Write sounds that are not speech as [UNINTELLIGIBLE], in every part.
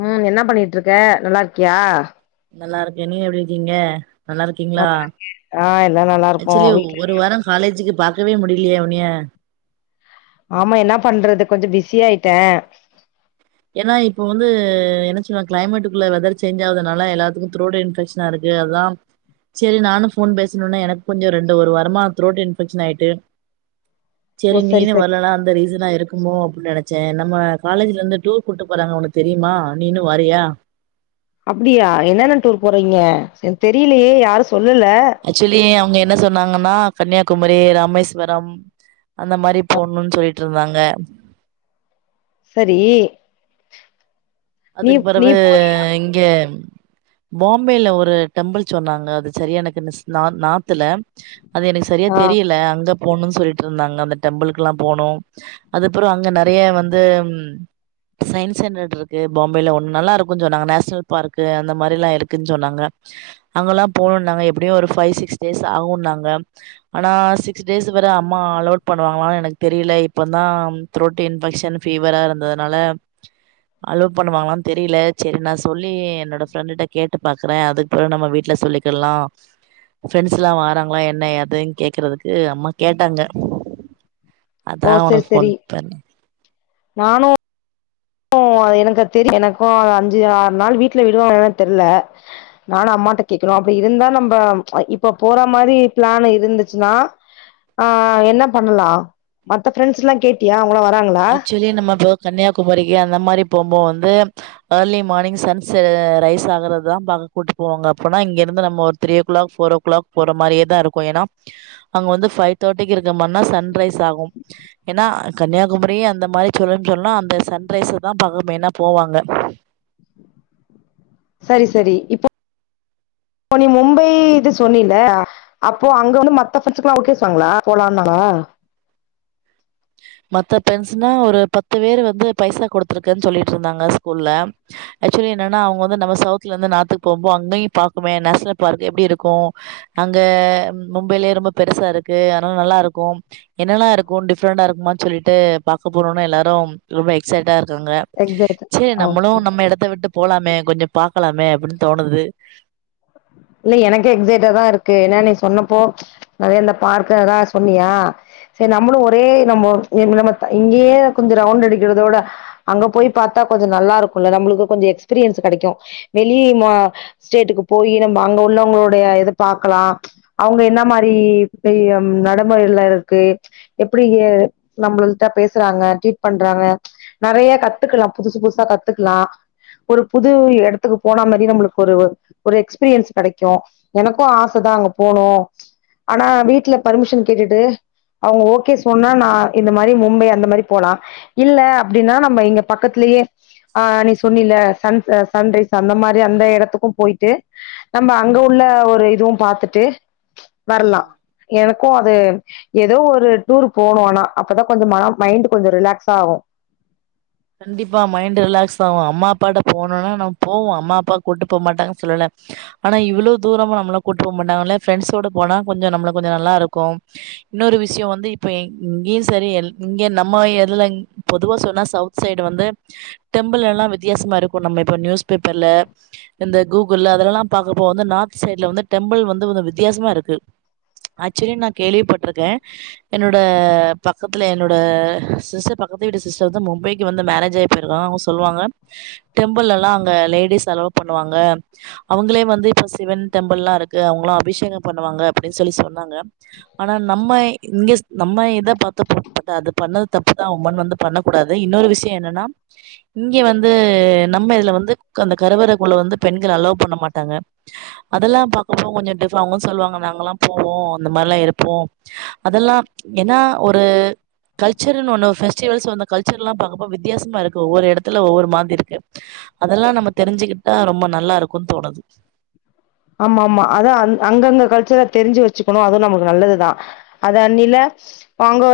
உம் என்ன பண்ணிட்டுருக்க நல்லா இருக்கியா நல்லாருக்கே நீ எப்டிருக்கீங்க நல்லாருக்கீங்களா ஆ எல்லா நல்லாருக்கோ ஆக்சொலி வீட்ல ஒரு வாரம் காலேஜூக்கு பா இருக்கவே முடியலையே உனிய ஆமா என்னா பண்றது கொஞ்சொ பிசியாயிட்டே ஏன்னா இப்ப வந்து என்ன சொன்னா கிளைமேட்டுக்குள்ள வெதர் சேஞ்ச் ஆவுதுனால எல்லாத்துக்கு த்ரோட் இன்பெக்க்ஷனாயிருக்கு அதான் சேரி நானும் போன் பேசணும்னா எனக்கு கொஞ்சம் ரெண்டு ஒரு வாரமா த்ரோட் இன்பெக்க்ஷன் ஆயிட்டு சரி நீனும் வரலனா அந்த ரீசனா இருக்குமோ அப்படின்னு நினைச் நம்ம காலேஜ்ல இருந்து டூ கூப்ட்டு போறாங்க உனக்கு தெரியுமா நீன்னு வரியா அப்படியா என்னென்ன டூர் போறீங்க எனக்குதெரியலையே யாரும் ஆக்சொலி அவங்க என்ன சொன்னாங்கன்னா கண்ணியாக் குமரி ராமேஸ்வரம் அந்த மாதிரி ஆ போடுணுன்னு சொல்லிட்டு ட்டுருவாங்க சரி நீ அதுக்கு நீ பிறவு போறியா இங்க பாம்பேல ஒரு டெம்பிள் சொன்னாங்க அது சரியா எனக்குஸ் நா நார்த்துல அது எனக்கு சரியா ஆ தெரியல அங்கப் போணு சொல்லிட்டு இருந்தாங்க அந்த டெம்பி்ள்கல்லா போனு அதுப்ரோ அங்க நிறைய வந்து ம் சயின்ஸ்ன்ரேடர்க் கே பாம்பேல ஒண்ணு நல்லா இருக் கொஞ்ச நா நேஷனல் பார்க்கு அந்த மாரிலா இருக்குன் சொன்னாங்க அங்கெல்லா போகணும்னாங்க எப்படியு ஒரு ஃபைவ் சிக்ஸ் டேஸ் ஆகும்ன்னாங்க ஆனா சிக்ஸ் டேஸ் வேற அம்மா அலவுட் பண்ணுவாங்களானு எனக்கு தெரியல இப்ப தான் த்ரோட் இன்ஃபெக்ஷன் ஃபீவரா இருந்ததுனால அலோ பண்ணுவாங்களானு தெரியல சேரி நா சொல்லி என்னோட ஃப்ரெண்டிட்ட கேட்டு பாக்குறே அதுக்குபிறகு நம்ம வீட்டுல சொல்லிக்கிடலா ஃப்ரெண்ட்ஸ்லா வறாங்களா என்ன எதுன்னு கேக்குறதுக்கு அம்மா கேட்டாங்க ஓ அதா சரி உனக்கு ஃபோன் சரி பண்ணே நானு ஓ எனக்கு தெரிய எனக்கோ அஞ்சு ஆறு நாள் வீட்டுல விடுவாங்களானு தெரில நானு அம்மாட்ட கேட்கணு அப்படி இருந்தா நம்ம இப்ப போற மாரி பிளான் இருந்துச்சுன்னா அ என்ன பண்ணலா மத்த ஃரெண்ட்ஸ்ட்டலா கேட்டியா அவங்களா வராங்களா ஆக்சுவலி நம்ம தோ கன்னியாகுமரி இ அந்த மாரி போம்போ வந்து ஏர்லி மார்னிங் சன் செ ரைஸ் ஆகறதான் பாக்க கூட்டிட் போவாங்க அப்பனா இங்கிருந்து நம்ம ஒரு three o'clock four o'clock போற மாதிரியேதா இருக்கு ஏனா அங்க வந்து பைவ் தேர்டி இருக் தமனா சன் ரைஸ் ஆகு ஏனா அ கன்யா [UNINTELLIGIBLE] அந்த மாரி சொல்லுனு சொல்லா அந்த சன்ரைஸ தா பாக்க மைன்னா போவாங்க சரி சரி இப்ப இப்போ இ நீ மும்பை இது சொன்னில அப்போ அங்க வந்து மத்த ஃபுட்ஸ்கலா ஒத்துகுவாஙகளா போலானாங மத்த ஃபிரண்டஸ்னா ஒரு பத்து பேர் வந்து பைசா கொடுத்துருக்குன்னு சொல்லிட்டு இருந்தாங்க ஸ்கூல்ல ஆக்சுவலி என்னன்னா அவங்க வந்து நம்ம சவுத்ல இருந்து நார்த்தக்கு போம்போ அங்கயும் பாக்குமே நேஷனல் பார்க் எப்படி இருக்கு அங்க மும்பையிலயே ரொம்ப பெருசா இருக்கு அதனால நல்லா இருக்கு என்னெல்லா இருக்கு ஃப்ரண்டா இருக்குமானு சொல்லிட்டு பாக்க போரோன எல்லோரும் ரொம்ப எக்ஸைட்டாக இருந் ருக்காங்க எக்ஸைட் சேரி ஓகே நம்மளும் நம்ம எடத்த விட்டு போலாமே கொஞ்சோ பாக்கலாமே அப்படின்னு தோணுது இன்னு எனக்கே எஃக்சைட்டா தா இருக்கு ஏன்னா நீ சொன்னப்போ நறைய இந்த பார்க்கதா சொன்னியா சரி நம்மளு ஒரே நம்ம இப்ப நம்ம இங்கயே கொஞ்சோ ரவுண்ட் அடிக்கிறதோட அங்க போய் பார்த்தா கொஞ்சோ நல்லா இருக்குல நம்மளுக்கு கொஞ்சோ எக்ஸ்பீரியன்ஸ் கெடைக்கும் வெளி ஆ ஸ்டேட்டுக்கு போயி நம்ம அங்க உள்ளவங்களுடைய இத பாார்கக்கலா அவங்க என்ன மாரி நடைமுறைல இருக்கு எப்படி நம்மளட்டா பேசுறாங்க ட்ரீட் பண்றாங்க நிறைய கத்துக்கலா புதுசு புதுசா கத்துக்கலா ஒரு புது இடத்துக்கு போனா மாரி நம்மளுக்கு ஒரு ஒரு ஒரு எக்ஸ்பீரியன்ஸ் கிடைக்கு எனக்கு ஆச தா அங்க போனு ஆனா வீட்டுல பர்மிஷன் கேட்டுட்டு அவங்க ஓகே சொன்னா நா இந்த மாதிரி மும்பை அந்த மாதிரி போலா இல்ல அப்படின்னா நம்ம இங்க பக்கத்தலயே ஆ நீ சொன்னில சன்ஸ் ஆ சன்ரைஸ் அந்த மாதிரி அந்த இடத்துக்கு போயிட் ட்டு நம்ம அங்க உள்ள ஒரு இதுவு பாத்துட்டு வரலா எனக்கு அது ஏதோ ஒரு டூர் போனு னா அப்பதான கொஞ்சோ மன மைண்ட் கொஞ்சோ ரிலாக்ஸ் ஆகு கண்டிப்பா மைண்ட் ரிலாக்ஸ் ஆகு அம்மா அப்பாட்ட போனும்னா நம் போவோ அம்மா அப்பா கூட்டு போக மாட்டாங்கன்னு சொல்லல ஆனா இவ்வளோ தூரமா நம்மள கூட்டு போ மாட்டாங்கல்ல ஃப்ரெண்ட்ஸ்ஸோட போனா கொஞ்சம் நம்ம கொஞ்சோ நல்லா இருக்கு இன்னொரு விஷயம் வந்து இப்ப இங்கேயு சரி இங்க நம்ம எதுல பொதுவா சொன்னா சவுத் சைடு வந்து டெம்பிள் எல்லா வித்தியாசமா இருக்கு நம்ம இப்ப நியூஸ் பேப்பர்ல அந்த கூகுள்ல அதலெல்லா பார்க்கபோது வந்து நார்த் சைட்ல வந்து டெம்பிள் வந்து வித்தியாசமா இருக்கு ஆக்சுவலி நா கேள்விப்பட்டிருக்க என்னோட பக்கத்துல என்னோட சிஸ்டர் பக்கத்து வீடு சிஸ்டர் வந்து மும்பைக் இங்க வந்து மேரேஜ் ஆகி போயிருகாங் அவங்க சொல்லுவாங்கா டெம்பிள் எல்லாம் அங்க லேடிஸ் அலோ பண்ணுவாங்க அவங்களே வந்து இப்ப சிவன் டெம்பிள் லா இருக்கு அவ்வளா அபிஷேகம் பண்ணுவாங்க அப்படின்னு சொல்லி சொன்னாங்க ஆனா நம்ம இங்கி நம்ம என்ன பார்த்தோ பட் அது பண்ணது தப்புதா அஉன் வந்து பண்ண கூடா இன்னொரு விசி விசிய என்னனா இங்க வந்து நம்ம இதுல வந்து அந்த கருவறைக்குள்ள வந்து பெண்கள் அலோவ் பண்ண மாட்டாங்க அதெல்லா பாக்கோம்போ கொஞ்சோ டிப்ப சொ அவங்க சொல்வாங்க நாங்களா போவோம் அந்த மாரிலா இருப்போ அதல்லா ஏனா ஒரு கல்சர்னு ஒன்னு ஃபெஸ்டிவல்ஸ் ஒன்னு கல்சர்லா பாக்கபோ ரொம்ப வித்தியாசமா இருக்கு ஒரு இடத்துல ஒவ்வொரு மாதிரி இருக்கு அதெல்லா நம்ம தெரிஞ்சுக்கிட்டா ரொம்ப நல்லா இருக்கும்ன்னு தோணுது ஆமா ஆமா அத அந் அங்கங்க கல்ச்சர் தெரிஞ்சு வச்சுக்கணு அதுவும் நமக்கு நல்லதுதா அதது அன்னில அங்க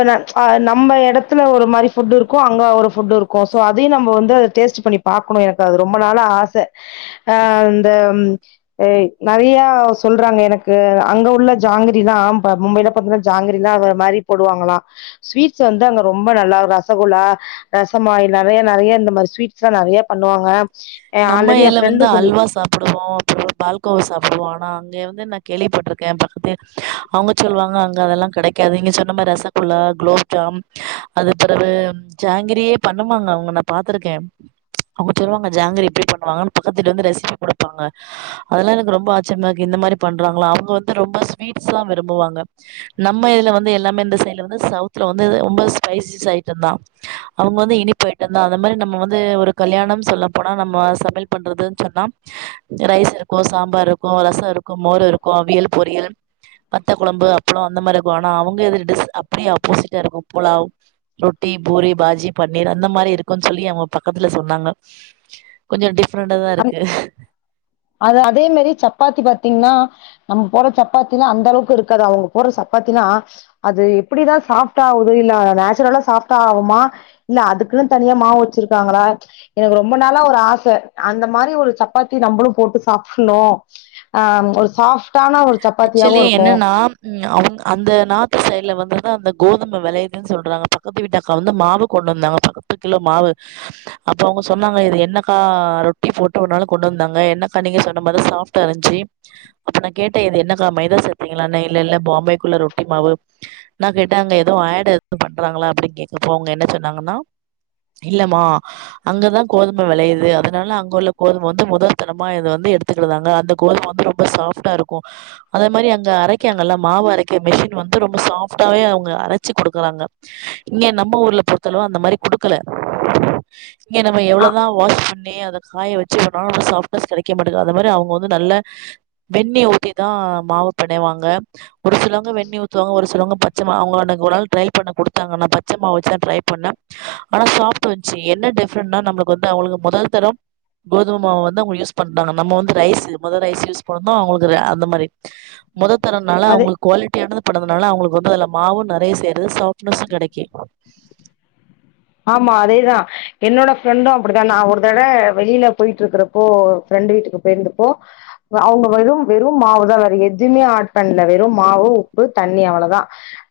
நம்ம இடத்துல ஒரு மாதிரி ஃபுட் இருக்கு அங்க ஒரு ஃபுட்டு இருக்கும் சோ அதையும் நம்ம வந்து அத டேஸ்ட் பண்ணி பாக்கணு எனக்கு அது ரொம்ப நாள ஆசை ஆ இந்த ஏ நெறையா சொல்றாங்க எனக்கு அங்க உள்ள ஜாங்கிரிலா மும்ப மும்பையில பாரத்தீங்கன்னா ஜாங்கிரிலா வேற மாரி போடுவாங்களல்லா ஸ்வீட்ஸ் வந்து அங்க ரொம்ப நல்லா ரசகுலா ரசமாயில் நிறைய நெறைய இந்த மாதிரி ஸ்வீட்ஸ் எல்லா நெறையா பண்ணுவாங்க அ நம்ம ஆல்ரெடி என் இல வந்து ஃப்ரெண்டு சொல்லி அல்வா சாப்பிடுவோ அப்ரோ பால்க் பால்கோவா சாப்பிடுவோ ஆனா அங்க வந்து நா கேள்விப்பட்டிருக்க பக்கத்து அவங்க சொல்லுவாங்க அங்க அதெல்லா கெடைக்காது இங்க சொன்ன மா ரசகுல்லா குலோப்ஜா அது பிறகு ஜாங்கிரியே பண்ணுவாங்க அவங்க ந பா்த்திருக்க அவங்க சொல்லுவாங்க ஜாங்கிரி [UNINTELLIGIBLE] பண்ணுவாங்க பக்கத்துவீட்ல வந்து ரெசிபி குடுப்பாங்க அதெல்லா எனக்கு ரொம்ப ஆச்சிரியமா இருக்கு இந்த மாரி பண்றாங்கலா அவங்க வந்து ரொம்ப ஸ்வீட்ஸ்லா விரும்புவாங்க நம்ம இதுல வந்து எல்லாமே இந்த சைடுல வந்து ரொம்ப ஸ்பைசிஸ் ஐட்டம் தா ப அவங்க வந்து இனிப்பு ஐட்ட தா அந்த மாதிர நம்ம வந்து ஒரு கல்யாணம் சொல்லபோனா நம்ம சமையல் பண்றதுன்னு சொன்னா ரைஸ் இருக்கு சாம்பார் இருக்கு ரசோ இருக்கு மோரு இருக்கு அவியல் பொரியல் வத்த கொழம்பு அப்லோ அந்த மாரி இருக்கு ஆனா அவங்க எது அப்படியே அப்போசிட்டா இருக்கு புலாவ் ரொட்டி பூரி பாஜி பன்னீர் அந்த மாரி இருக்கும்ன்னு சொல்லி அவங்க பக்கத்துல சொன்னாங்க கொஞ்சோ டிப் ப்ரண்டாதா இருக்கு அது அதே மேரியே சப்பாத்தி பாத்தீங்னா நம்ம போற சப்பாத்திலா அந்த அளவுக்கு இருக்காது அவ்ங்க போர்ற சப்பாத்தினா அது எப்டிதா சாஃப்ட்டா ஆவ்து இல்ல நேச்சுரலா சாஃப்டா ஆவுமா இல்ல அதுக்குன் தனியா மாவு வச்சிருக்காங்களா எனக்கு ரொம்ப நாளா ஒரு ஆச அந்த மாரி ஒரு சப்பாத்தி நம்பளு போட்டு சாப்புண்ணு ஆ ஒரு சாஃப் ஆக்சுலி என்னன்னா ம் அவ்ங் அந்த நார்த்து சைட்ல வந்து அந்த கோதும வெளயுதுன் சொல்றாங்க பக்கத்து வீட்டக்கா வந்து மாவ கொண்டு வந்தாங்க பத்து கிலோ மாவு அப்ப அவ்ங்க சொன்னாங்க இது என்னக்கா ரொட்டி போட்டுனாலு கொண்டு வந்தாங்க என்னக்கா நீங்க சொன்ன மாரி சாஃப்ட்டா இருந்ச்சி அப்ப நா கேட்ட இது என்னக்கா மைதா சேத்தீங்களான்னு இல்ல இல்ல பாம்பேக்குள்ள ரொட்டி மாவு நா கேட்ட அங்க எதுவு ஆடு எது பண்றாங்களா அப்டின் கேக்கப்போ அவ்ங்க என்ன சொன்னாங்கன்னா இல்லம்மா அங்கதா கோதும வெளையுது அதுனால அங்க உள்ள கோதும வந்து மொதோ தனமா இத வந்து எடுத்துக்டுதாங்க அந்த கோதும வந்து ரொம்ப சாஃப்ட்டா இருக் கு அதே மாரி அங்க அரைக்க நல்லா மாவு அரைக்க மிஷின் வந்து ரொம்ப சாஃப்ட்டாவே அவ்ங்க அரச்சி குடுக்குறாங்க இங்கெ நம்ம ஊர்ல பொருத்தளவு அந்த மாரி குடுக்கல இங்க நம்ம ஆ எவ்ளோதா வாஷ் பண் ணி அத காய வச்சி [INAUDIBLE] சாஃப்ட்னஸ் கெடைக்க மாட்டிது அத மாரி அவ்ங்க வந்து நல்ல வெண்ணைய ஊத் திதா மாவ பெணைவாங்க ஒரு சிலவங்க வெண்ணைய ஊத்துவாங்க ஒரு சிலவங்க பச்ச மா அவங்க அன்னைக் ஒரு நாள் ட்ரை பண்ண குடுத்தாங்க நா பச்ச மாவு வச்சு தா ட்ரை பண்ண ஆனா சாப்ட்டு வன்ச்சு என்ன டிஃப்ரண்ட்னா நம்மளுக்கு வந்து அவளுக மொதல் தரம் கோதும மாவ வந்து அவ்ங்க யூஸ் பண்றாங்க நம்ம வந்து ரைஸு மொத ரைஸு யூஸ் பண்றோ அவ்களுக் குற அந்த மாரி மொதொ தரொன்னால அது அவ்ங்களுக் குவாலிட்டியானத [UNINTELLIGIBLE] னால அவ்ங்களுக்கு வந்து அதுல மாவு நறைய சேருது சாஃப்ட்னெஸ்ஸு கெடைக்கி ஆமா அதேதா என்னோட ஃப்ரண்டு அப்புடிதா நா ஒரு தட வெளியில போயிட்ருக்குறப்போ ஃப்ரண்டு வீட்டுக்கு பொயிற்ந்தப்போ அவுங்க வெறும் வெறும் மாவுதா வேற எதுமே ஆட் பண்ல வெறும் மாவு உப்பு தண்ணி அவ்வளதா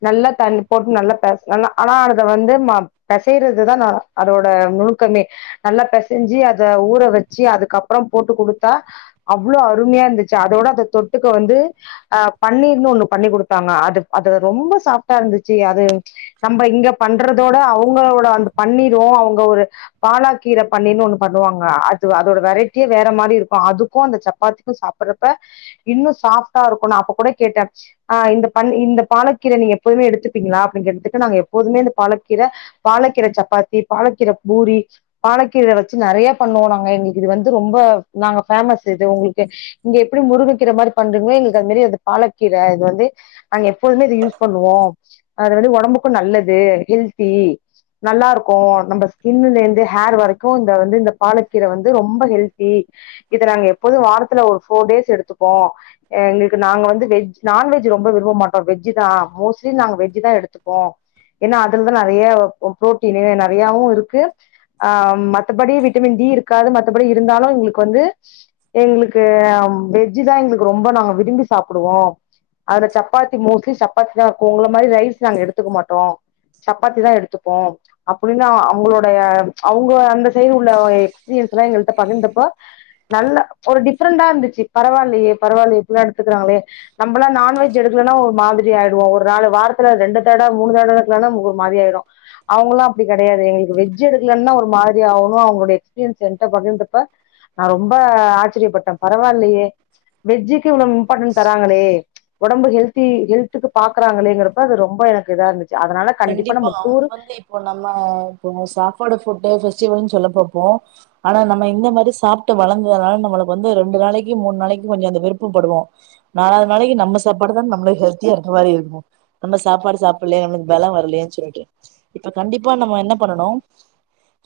நல்லா தண்ணி போட்டு நல்லா பெஸ் நல்லா ஆனா அதுல வந்து ம பெசய்றது தா ந அதோட நுணுக்கமே நல்லா பெசஞ்சி அத ஊற வெச்சி அதுக்கப்றம் போட்டு குடுத்தா அவ்ளோ அருமையா இருந்துச்சி அதோட அத தொட்டுக்க வந்து ஆ பன்னீர்னு ஒண்ணு பண்ணி குடுத்தாங்க அது அத ரொம்ப சாஃப்டா இருந்துச்சி அது நம்ப இங்க பண்றதோட அவ் வ்ங்களோட அந்த பன்னீரு அவ்ங்க ஒரு பாலாக்கீர பன்னீர்னு ஒண்ணு பண்ணுவாங்க அது வ அதோட வெரைட்டியே வேற மாரி இருக்கு அதுக்கு அந்த சப்பாத்திக்கு சாப்புர்றப்ப இன்னு சாஃப்ட்டா இருக்குனு அப்ப கூட கேட்ட ஆ இந்த பன் இந்த பாலக்கீர நீ எப்போதுமே எடுத்துப்பீங்ளா அப்டின் கேட்டதுக்கு நாங்க எப்போதுமே இந்த பாலக்கீர பாலக்கீர சப்பாத்தி பாலக்கீர பூரி பாலக்கீர வச்சி நறைய பண்ணுவோ நாங்க எங்களுக்கு இது வந்து ரொம்ப நாங்க ஃபேமஸ் இது உங்களுக்கு இங்க எப்டி முருங்கக்கீர மாரி பண்றீங்ளோ எங்களுக்கு அது மேரி அது பாலக்கீர இது வந்து நாங்க எப்போதுமே இது யூஸ் பண்ணுவோ அது வந்து ஒடம்புக்கு நல்லது ஹெல்த்தி நல்லா இருக்கு நம்ம ஸ்கின்லேந்து ஹேர் வரைக்கு இந்த வந்து இந்த பாலக்கீர வந்து ரொம்ப ஹெல்த்தி இத நாங்க எப்போது வாரத்துல ஒரு ஃபோர் டேஸ் எடுத்துப்போ எங்களுக்கு நாங்க வந்து வெஜ் நான்வெஜ் ரொம்ப விருவ மாட்டோ வெஜ்ஜு தா மோஸ்ட்லி நாங்க வெஜ்ஜு தா எடுத்துப்போ ஏன்னா அதுலதா நறைய பொ ப்ரோட்டீனு நறையாவு இருக்கு ஆ மத்தப்படி விட்டமின் டி இருக்காது மத்தப்படி இருந்தாலு எங்களுக்கு வந்து எங்களுக்கு ஆ வெஜ்ஜு தா எங்களுக்கு ரொம்ப நாங்க விரும்பி சாப்டுவோ அத சப்பாத்தி மோஸ்ட்லி சப்பாத்தி தா இருக்கு உங்கள மாரி ரைஸ் நாங்க எடுத்துக்க மாட்டோ சப்பாத்தி தா எடுத்து அப்படின்னு அவங்களோட அவங்க அந்த செய்து உள்ள எக்ஸ்பீரியன்ஸ்ல்லான் எங்களிட்ட பகிர்ந்தப்ப நல்ல ஒரு டிஃப்ரெண்டா இருந்துச்சு பரவாயில்லையே பரவாயில்லைய எப்படில்லாம் எடுத்துக்கிறாங்களேை நம்மலாம் நான்வெஜ் எடுக்கலனா ஒரு மாிரி ஆயிடுவேன் ஒரு நாலு வாரத்துல ரெண்டு தடவை மூணு தடவை எடுக்கலன்னா ஒரு மாரி ஆயிடும் அவங்கல்லாம் அப்டி கிடையாது எங்களுக்கு வெஜ் எடுக்கலனா ஒரு மாதிரி ஆகணும் அவங்களோடைய எக்ஸ்பீரியன்ஸ் என்கிட்ட பகிர்ந்தப்ப நான் ரொம்ப ஆச்சரியப்பட்டேன் பரவாயில்லையே வெஜ்ஜி வெஜ்க்கு இவ்ளோ இம்பார்டன்ட் தராங்களே உடம்பு ஹெல்த்தி ஹெல்த்துக்கு பாக்கறாங்களேங்கிறப்ப அது ரொம்ப எனக்கு இதா இருந்துச்சு அதனால கண்டிப்பான நம்ம அங்க டூர் வந்து இப்ப நம்ம இப்ப சாப்பாடு ஃபுட் சொல்ல போப்போம் ஆனா நம்ம இந்த மாதிரி சாப்பிட்டு வளர்ந்ததுனால நம்ம வந்து ரெண்டு நாளைக்கு மூணு நாளைக்கு கொஞ்சம் அந்த விருப்பப்படுவோம் நாலாவது நாளைக்கு நம்ம சாப்பாடு தான் நம்ம ஹெல்த்தியா இருக்க மாதிரி இருக்கும் நம்ம சாப்பாடு சாப்பிடலைய வில வரலன்னு சொல்லிட்டு இப்ப கண்டிப்பா நம்ம என்ன பண்ணனும்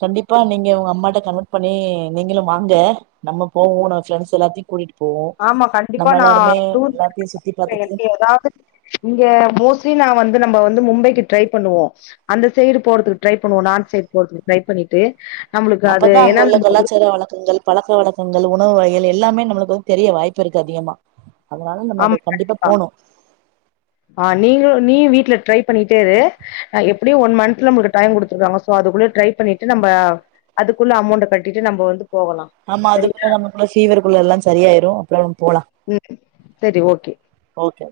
கண்டிப்பா நீங்க உங்க அம்மாகிட்ட கன்வெ்ட் பண்ணி நீங்களும் வாங்க நம்ம கூட்டிட்டு போவோ ஆமா கண்டிப்பா நம்ம நான் எல்லாருமே எல்லாத்தையு சுத்தி பாத்துட்டு இங்க மோஸ்ட்லி நான் வந்து நம்ம வந்து மும்பைக்கு ட்ரை பண்ணுவோம் அந்த சைடு போறதுக்கு ட்ரை பண்ணுவோம் நார்த் சைடு போறதுக்கு ட்ரை பண்ணிட்டு நம்மளுக்கு அது அப்பதா அங்க ஏன்னா உள்ள நம்ம ஒரு- கொலாச்சார வழக்கங்கள் பழக்க வழக்கங்கள் உணவு வகையிலே எல்லாமே நம்முளுக்கு வந்து தெரிய வாய்ப்பு இருக்கு அதிகமா அதனால நம்ம அது ஆமா கண்டிப்பா போணு ஆ நீங்களு நீயு வீட்ல ட்ரை பண்ணிட்டே இரு எப்படியும் எப்படியும் நமக்கு ஒன் மந்த் டைம் கொடுத்திருக்காங்க சோ அதுக்குள்ள ட்ரை பண்ணிட்டு நம்ம அதுக்குள்ள அமௌன்ட் அமௌண்ட் கட்டிட்டு கட்டிட்டு நம்ம வந்து போகலா ஆமா சரியா அதுக்குள்ள நமக்குள்ள குள்ள எல்லாம் சரியாயிரும் அப்ப உம் சரி ஓகே ஓகே